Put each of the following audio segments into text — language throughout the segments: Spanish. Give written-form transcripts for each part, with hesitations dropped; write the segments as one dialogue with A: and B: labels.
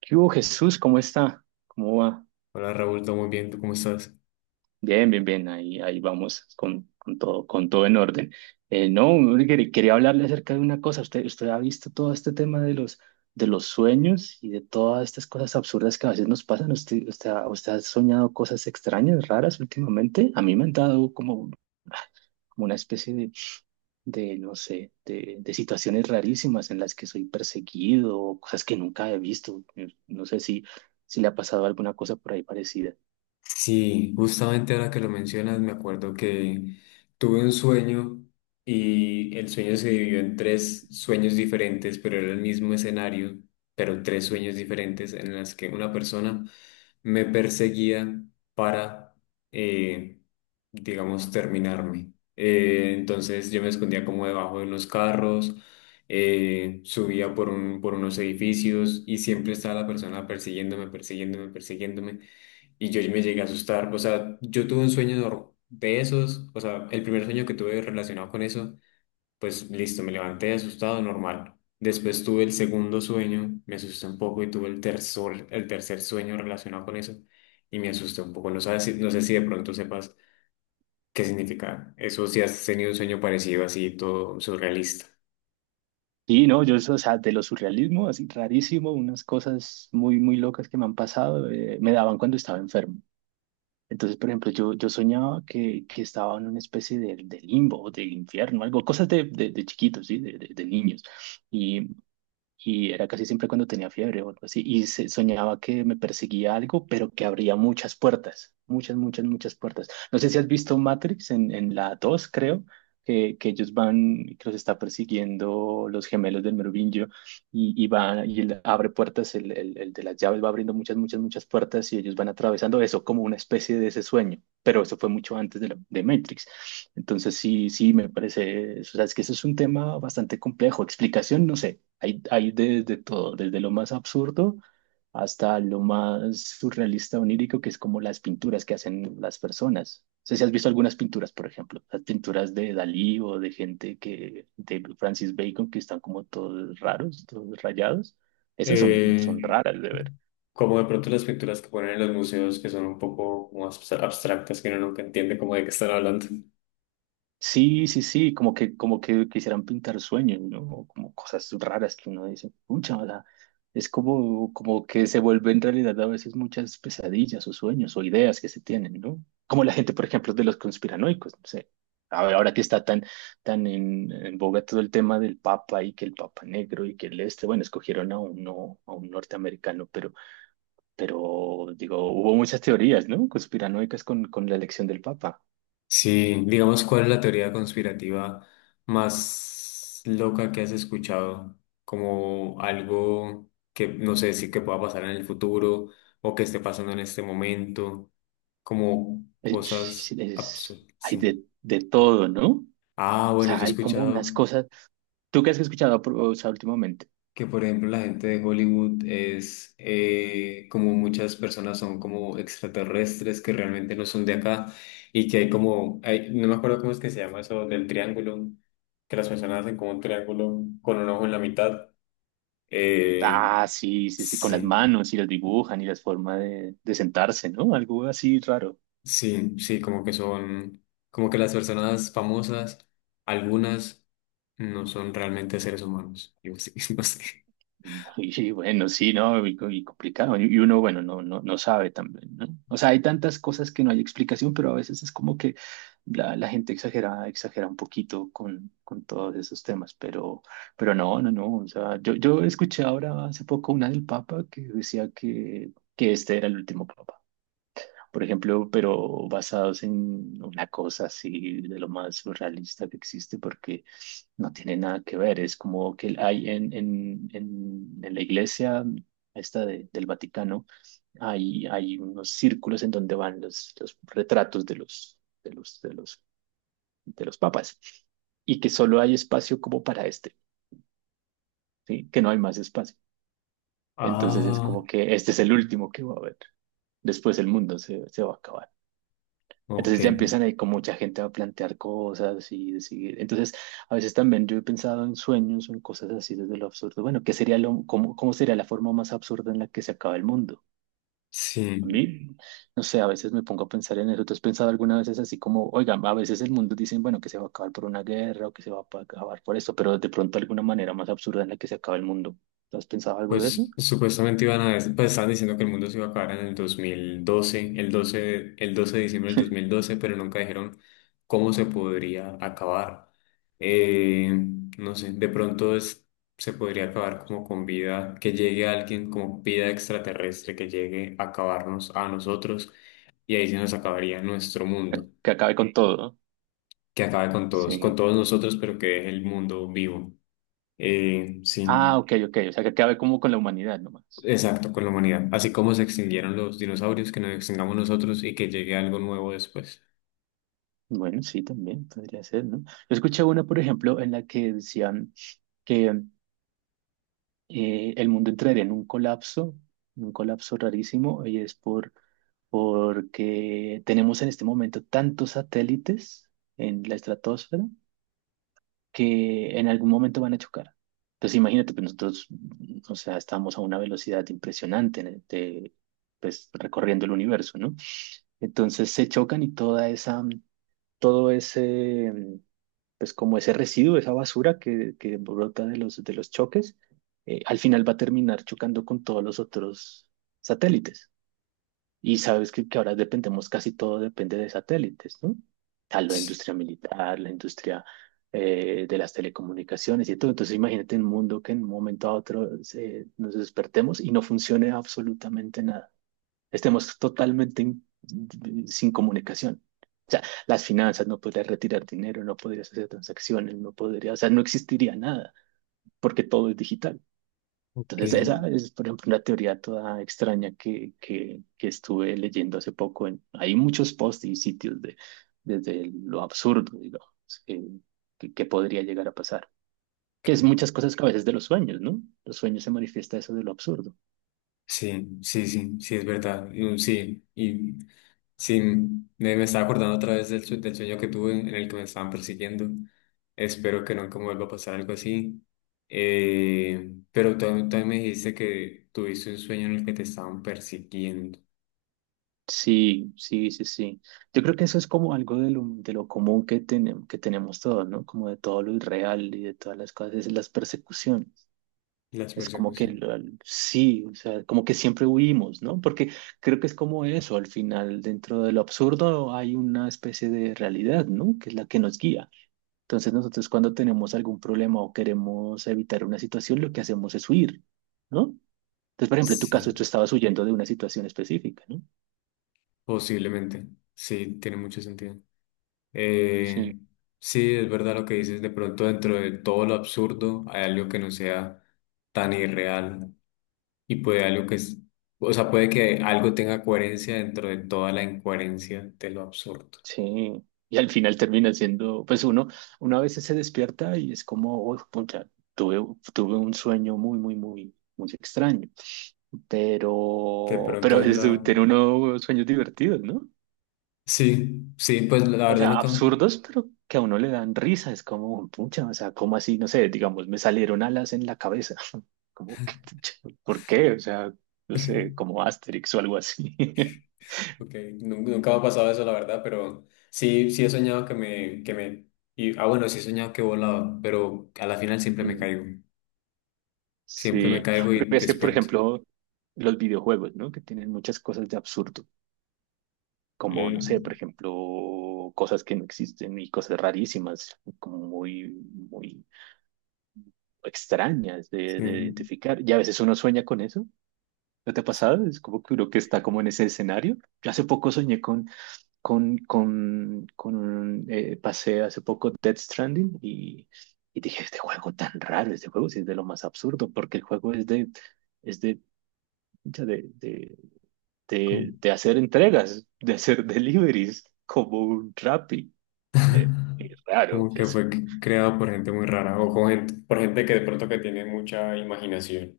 A: ¿Qué hubo, Jesús? ¿Cómo está? ¿Cómo va?
B: Hola Raúl, todo muy bien, ¿tú cómo estás?
A: Bien, bien, bien. Ahí vamos con todo, con todo en orden. No, hombre, quería hablarle acerca de una cosa. Usted ha visto todo este tema de de los sueños y de todas estas cosas absurdas que a veces nos pasan. Usted ha soñado cosas extrañas, raras últimamente? A mí me han dado como una especie no sé, de situaciones rarísimas en las que soy perseguido o cosas que nunca he visto. No sé si le ha pasado alguna cosa por ahí parecida.
B: Sí, justamente ahora que lo mencionas, me acuerdo que tuve un sueño y el sueño se dividió en tres sueños diferentes, pero era el mismo escenario, pero tres sueños diferentes en las que una persona me perseguía para, eh, digamos, terminarme. Entonces yo me escondía como debajo de unos carros, subía por unos edificios y siempre estaba la persona persiguiéndome, persiguiéndome, persiguiéndome. Y yo me llegué a asustar. O sea, yo tuve un sueño nor- de esos. O sea, el primer sueño que tuve relacionado con eso, pues listo, me levanté asustado, normal. Después tuve el segundo sueño, me asusté un poco y tuve el tercer sueño relacionado con eso y me asusté un poco. No sé si de pronto sepas qué significa eso, si has tenido un sueño parecido así, todo surrealista.
A: Sí, no, yo, o sea, de lo surrealismo, así rarísimo, unas cosas muy, muy locas que me han pasado, me daban cuando estaba enfermo. Entonces, por ejemplo, yo soñaba que estaba en una especie de limbo, de infierno, algo, cosas de chiquitos, ¿sí? De niños. Y, y era casi siempre cuando tenía fiebre o algo así, y soñaba que me perseguía algo, pero que abría muchas puertas, muchas, muchas, muchas puertas. No sé si has visto Matrix en la 2 creo, que ellos van, que los está persiguiendo los gemelos del Merovingio, y va, y él abre puertas, el de las llaves va abriendo muchas, muchas, muchas puertas, y ellos van atravesando eso como una especie de ese sueño. Pero eso fue mucho antes de Matrix. Entonces, sí, sí, me parece, o sea, es que eso es un tema bastante complejo. Explicación, no sé. Hay desde todo, desde lo más absurdo hasta lo más surrealista, onírico, que es como las pinturas que hacen las personas. No sé si has visto algunas pinturas, por ejemplo, las pinturas de Dalí o de gente que, de Francis Bacon, que están como todos raros, todos rayados. Esas son,
B: Eh,
A: son raras de ver.
B: Como de pronto las pinturas que ponen en los museos que son un poco como abstractas que uno nunca entiende como de qué están hablando.
A: Sí, sí, sí, como que quisieran pintar sueños, ¿no? O como cosas raras que uno dice, pucha, o sea, es como, como que se vuelven en realidad a veces muchas pesadillas o sueños o ideas que se tienen, ¿no? Como la gente, por ejemplo, de los conspiranoicos, no sé. A ver, ahora que está tan, tan en boga todo el tema del Papa y que el Papa negro y que el este, bueno, escogieron a uno, a un norteamericano, pero digo, hubo muchas teorías, ¿no? Conspiranoicas con la elección del Papa.
B: Sí, digamos, ¿cuál es la teoría conspirativa más loca que has escuchado? Como algo que no sé si que pueda pasar en el futuro o que esté pasando en este momento, como
A: Es,
B: cosas absurdas.
A: hay
B: Sí.
A: de todo, ¿no? O
B: Ah, bueno, yo
A: sea,
B: he
A: hay como unas
B: escuchado
A: cosas. ¿Tú qué has escuchado, o sea, últimamente?
B: que por ejemplo la gente de Hollywood es como muchas personas son como extraterrestres que realmente no son de acá y que hay como, no me acuerdo cómo es que se llama eso del triángulo, que las personas hacen como un triángulo con un ojo en la mitad. Eh,
A: Ah, sí, sí, sí, con las
B: sí,
A: manos y las dibujan y las formas de sentarse, ¿no? Algo así raro.
B: sí, sí, como que son, como que las personas famosas, algunas no son realmente seres humanos. Yo sí, no sé.
A: Y bueno, sí, ¿no? Y complicado. Y uno, bueno, no, no, no sabe también, ¿no? O sea, hay tantas cosas que no hay explicación, pero a veces es como que la gente exagera, exagera un poquito con todos esos temas, pero no, no, no. O sea, yo escuché ahora hace poco una del Papa que decía que este era el último Papa. Por ejemplo, pero basados en una cosa así de lo más surrealista que existe, porque no tiene nada que ver, es como que hay en la iglesia esta del Vaticano, hay unos círculos en donde van los retratos de de los, de los, de los papas y que solo hay espacio como para este, ¿sí? Que no hay más espacio. Entonces es
B: Ah,
A: como que este es el último que va a haber. Después el mundo se va a acabar.
B: ok,
A: Entonces ya empiezan ahí con mucha gente a plantear cosas y decir, entonces a veces también yo he pensado en sueños o en cosas así desde lo absurdo. Bueno, ¿qué sería lo, cómo, cómo sería la forma más absurda en la que se acaba el mundo? A
B: sí.
A: mí, no sé, a veces me pongo a pensar en eso. ¿Tú has pensado alguna vez así como, oigan, a veces el mundo dicen, bueno, que se va a acabar por una guerra o que se va a acabar por esto, pero de pronto alguna manera más absurda en la que se acaba el mundo? ¿Tú has pensado algo de eso?
B: Pues supuestamente iban a, pues estaban diciendo que el mundo se iba a acabar en el 2012, el 12, el 12 de diciembre del 2012, pero nunca dijeron cómo se podría acabar. Eh, no sé, de pronto se podría acabar como con vida, que llegue alguien como vida extraterrestre, que llegue a acabarnos a nosotros y ahí se nos acabaría nuestro mundo,
A: Que acabe con sí todo, ¿no?
B: que acabe con
A: Sí.
B: todos nosotros, pero que deje el mundo vivo. Sí.
A: Ah, ok, ok, o sea, que acabe como con la humanidad nomás.
B: Exacto, con la humanidad. Así como se extinguieron los dinosaurios, que nos extingamos nosotros y que llegue algo nuevo después.
A: Bueno, sí, también podría ser, ¿no? Yo escuché una, por ejemplo, en la que decían que el mundo entraría en un colapso rarísimo, y es por, porque tenemos en este momento tantos satélites en la estratosfera que en algún momento van a chocar. Entonces, imagínate, pues nosotros, o sea, estamos a una velocidad impresionante, pues recorriendo el universo, ¿no? Entonces se chocan y toda esa todo ese, pues como ese residuo, esa basura que brota de de los choques, al final va a terminar chocando con todos los otros satélites. Y sabes que ahora dependemos, casi todo depende de satélites, ¿no? A la
B: Tss,
A: industria militar, la industria de las telecomunicaciones y todo. Entonces imagínate un mundo que en un momento a otro nos despertemos y no funcione absolutamente nada estemos totalmente sin comunicación. O sea, las finanzas, no podrías retirar dinero, no podrías hacer transacciones, no podrías, o sea, no existiría nada, porque todo es digital.
B: ok,
A: Entonces, esa es, por ejemplo, una teoría toda extraña que estuve leyendo hace poco. En, hay muchos posts y sitios de, desde lo absurdo, digamos, que, que podría llegar a pasar. Que es
B: ok.
A: muchas cosas que a veces de los sueños, ¿no? Los sueños se manifiesta eso de lo absurdo.
B: Sí, sí, sí, sí, es verdad. Sí, y sí, me estaba acordando otra vez del sueño que tuve en el que me estaban persiguiendo. Espero que nunca me vuelva a pasar algo así. Pero tú también me dijiste que tuviste un sueño en el que te estaban persiguiendo.
A: Sí, sí, sí, sí. Yo creo que eso es como algo de lo común que, que tenemos todos, ¿no? Como de todo lo irreal y de todas las cosas, es las persecuciones.
B: Las
A: Es como que
B: persecuciones.
A: sí, o sea, como que siempre huimos, ¿no? Porque creo que es como eso, al final, dentro de lo absurdo hay una especie de realidad, ¿no? Que es la que nos guía. Entonces nosotros cuando tenemos algún problema o queremos evitar una situación, lo que hacemos es huir, ¿no? Entonces, por ejemplo, en tu caso,
B: Sí,
A: tú estabas huyendo de una situación específica, ¿no?
B: posiblemente. Sí, tiene mucho sentido. Eh, sí, es verdad lo que dices, de pronto dentro de todo lo absurdo hay algo que no sea tan irreal y puede algo que es, o sea, puede que algo tenga coherencia dentro de toda la incoherencia de lo absurdo.
A: Sí, y al final termina siendo, pues uno, uno a veces se despierta y es como, "Uy, pucha, tuve, tuve un sueño muy, muy, muy, muy extraño,
B: De pronto
A: pero a
B: es
A: veces
B: la...
A: tiene uno sueños divertidos, ¿no?
B: Sí, sí, pues la
A: O
B: verdad
A: sea,
B: nunca,
A: absurdos, pero que a uno le dan risa, es como, pucha, o sea, como así, no sé, digamos, me salieron alas en la cabeza, como, que, pucha, ¿por qué? O sea, no sé, como Asterix o algo así.
B: okay, nunca me ha pasado eso, la verdad, pero sí, sí he soñado y, ah, bueno, sí he soñado que he volado, pero a la final siempre me
A: Sí,
B: caigo
A: lo
B: y
A: que es que, por
B: despierto.
A: ejemplo, los videojuegos, ¿no? Que tienen muchas cosas de absurdo, como, no
B: Eh,
A: sé, por ejemplo, cosas que no existen y cosas rarísimas, como muy, muy extrañas
B: sí.
A: de identificar. Y a veces uno sueña con eso, ¿no te ha pasado? Es como que uno que está como en ese escenario. Yo hace poco soñé con un, pasé hace poco Death Stranding y dije, este juego tan raro, este juego sí es de lo más absurdo, porque el juego es de... Es de pucha, de hacer entregas, de hacer deliveries como un Rappi. Es raro
B: Como que
A: eso.
B: fue creado por gente muy rara o con por gente que de pronto que tiene mucha imaginación.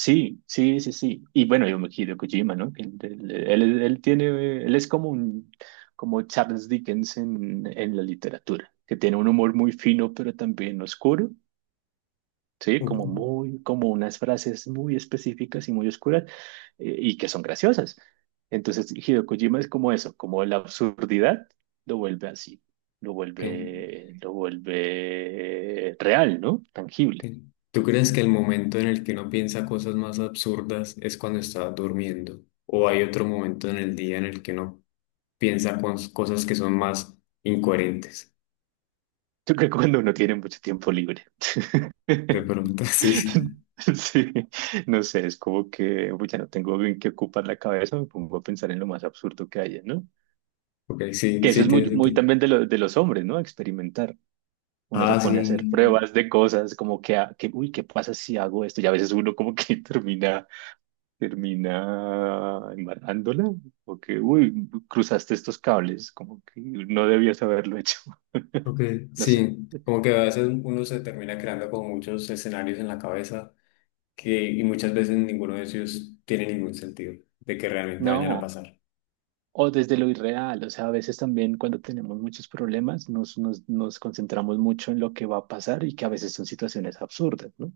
A: Sí, sí, sí, sí. Y bueno, yo me quiero Kojima, ¿no? Que él tiene, él es como un, como Charles Dickens en la literatura, que tiene un humor muy fino, pero también oscuro. Sí, como
B: Ujú.
A: muy, como unas frases muy específicas y muy oscuras y que son graciosas. Entonces, Hideo Kojima es como eso, como la absurdidad lo vuelve así,
B: ¿Qué?
A: lo vuelve real, ¿no? Tangible.
B: ¿Qué? ¿Tú crees que el momento en el que uno piensa cosas más absurdas es cuando está durmiendo? ¿O hay otro momento en el día en el que uno piensa cosas que son más incoherentes?
A: Yo creo que cuando uno tiene mucho tiempo libre.
B: De pronto, sí.
A: Sí, no sé, es como que uy, ya no tengo bien que ocupar la cabeza, me pongo a pensar en lo más absurdo que haya, ¿no?
B: Ok, sí,
A: Que eso
B: sí
A: es
B: tiene
A: muy, muy
B: sentido.
A: también de, de los hombres, ¿no? Experimentar. Uno se
B: Ah,
A: pone a hacer
B: sí.
A: pruebas de cosas, como que, que uy, ¿qué pasa si hago esto? Y a veces uno como que termina, termina embarrándola, o que, uy, cruzaste estos cables, como que no debías haberlo hecho.
B: Ok,
A: No sé.
B: sí. Como que a veces uno se termina creando con muchos escenarios en la cabeza que, y muchas veces ninguno de ellos tiene ningún sentido de que realmente vayan a
A: No,
B: pasar.
A: o desde lo irreal, o sea, a veces también cuando tenemos muchos problemas nos concentramos mucho en lo que va a pasar y que a veces son situaciones absurdas, ¿no?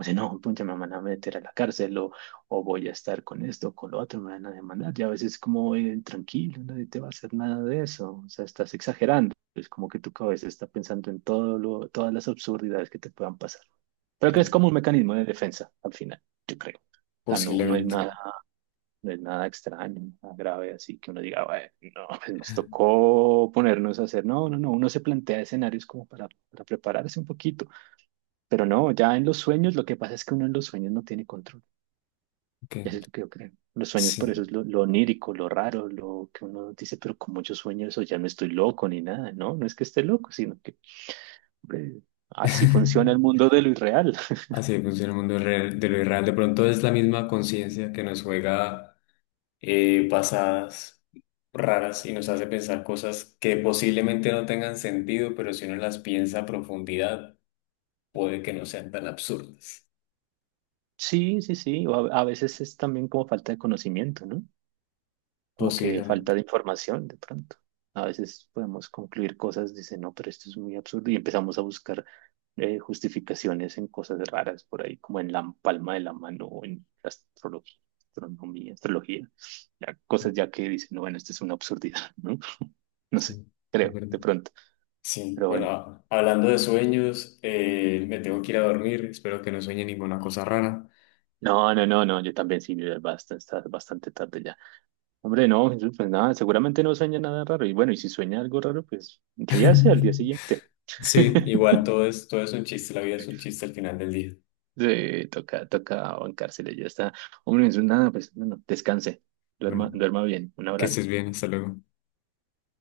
A: O sea, no, pucha, me van a meter a la cárcel o voy a estar con esto con lo otro, me van a demandar. Y a veces como, tranquilo, nadie te va a hacer nada de eso. O sea, estás exagerando. Es como que tu cabeza está pensando en todo lo, todas las absurdidades que te puedan pasar. Pero
B: Ok,
A: que es como un mecanismo de defensa, al final, yo creo. O sea, no,
B: posiblemente.
A: no es nada extraño, nada grave, así que uno diga, bueno, no, pues nos tocó ponernos a hacer. No, no, no, uno se plantea escenarios como para prepararse un poquito pero no, ya en los sueños, lo que pasa es que uno en los sueños no tiene control.
B: Ok,
A: Y eso es lo que yo creo. Los sueños, por eso
B: sí.
A: es lo onírico, lo raro, lo que uno dice, pero como yo sueño eso, ya no estoy loco ni nada, ¿no? No es que esté loco, sino que, hombre, así funciona el mundo de lo irreal.
B: Así funciona el mundo real, de lo irreal. De pronto es la misma conciencia que nos juega pasadas raras y nos hace pensar cosas que posiblemente no tengan sentido, pero si uno las piensa a profundidad, puede que no sean tan absurdas.
A: Sí, sí, sí. O a veces es también como falta de conocimiento, ¿no? Como que falta
B: Posiblemente.
A: de información de pronto. A veces podemos concluir cosas, dice, no, pero esto es muy absurdo y empezamos a buscar justificaciones en cosas raras por ahí, como en la palma de la mano o en la astrología, astronomía, astrología, ya,
B: Ok,
A: cosas ya que dicen, no, bueno, esto es una absurdidad, ¿no? No
B: sí,
A: sé,
B: es
A: creo,
B: verdad.
A: de pronto,
B: Sí,
A: pero
B: bueno,
A: bueno.
B: hablando de sueños, me tengo que ir a dormir, espero que no sueñe ninguna cosa rara.
A: No, no, no, no, yo también sí, ya bastante, está bastante tarde ya. Hombre, no, Jesús, pues nada, seguramente no sueña nada raro. Y bueno, y si sueña algo raro, pues ríase al día siguiente.
B: Sí, igual todo es un chiste, la vida es un chiste al final del día.
A: Sí, toca, toca bancarse, ya está. Hombre, Jesús, nada, pues bueno, descanse,
B: Bueno,
A: duerma, duerma bien, un
B: que
A: abrazo.
B: estés bien, hasta luego.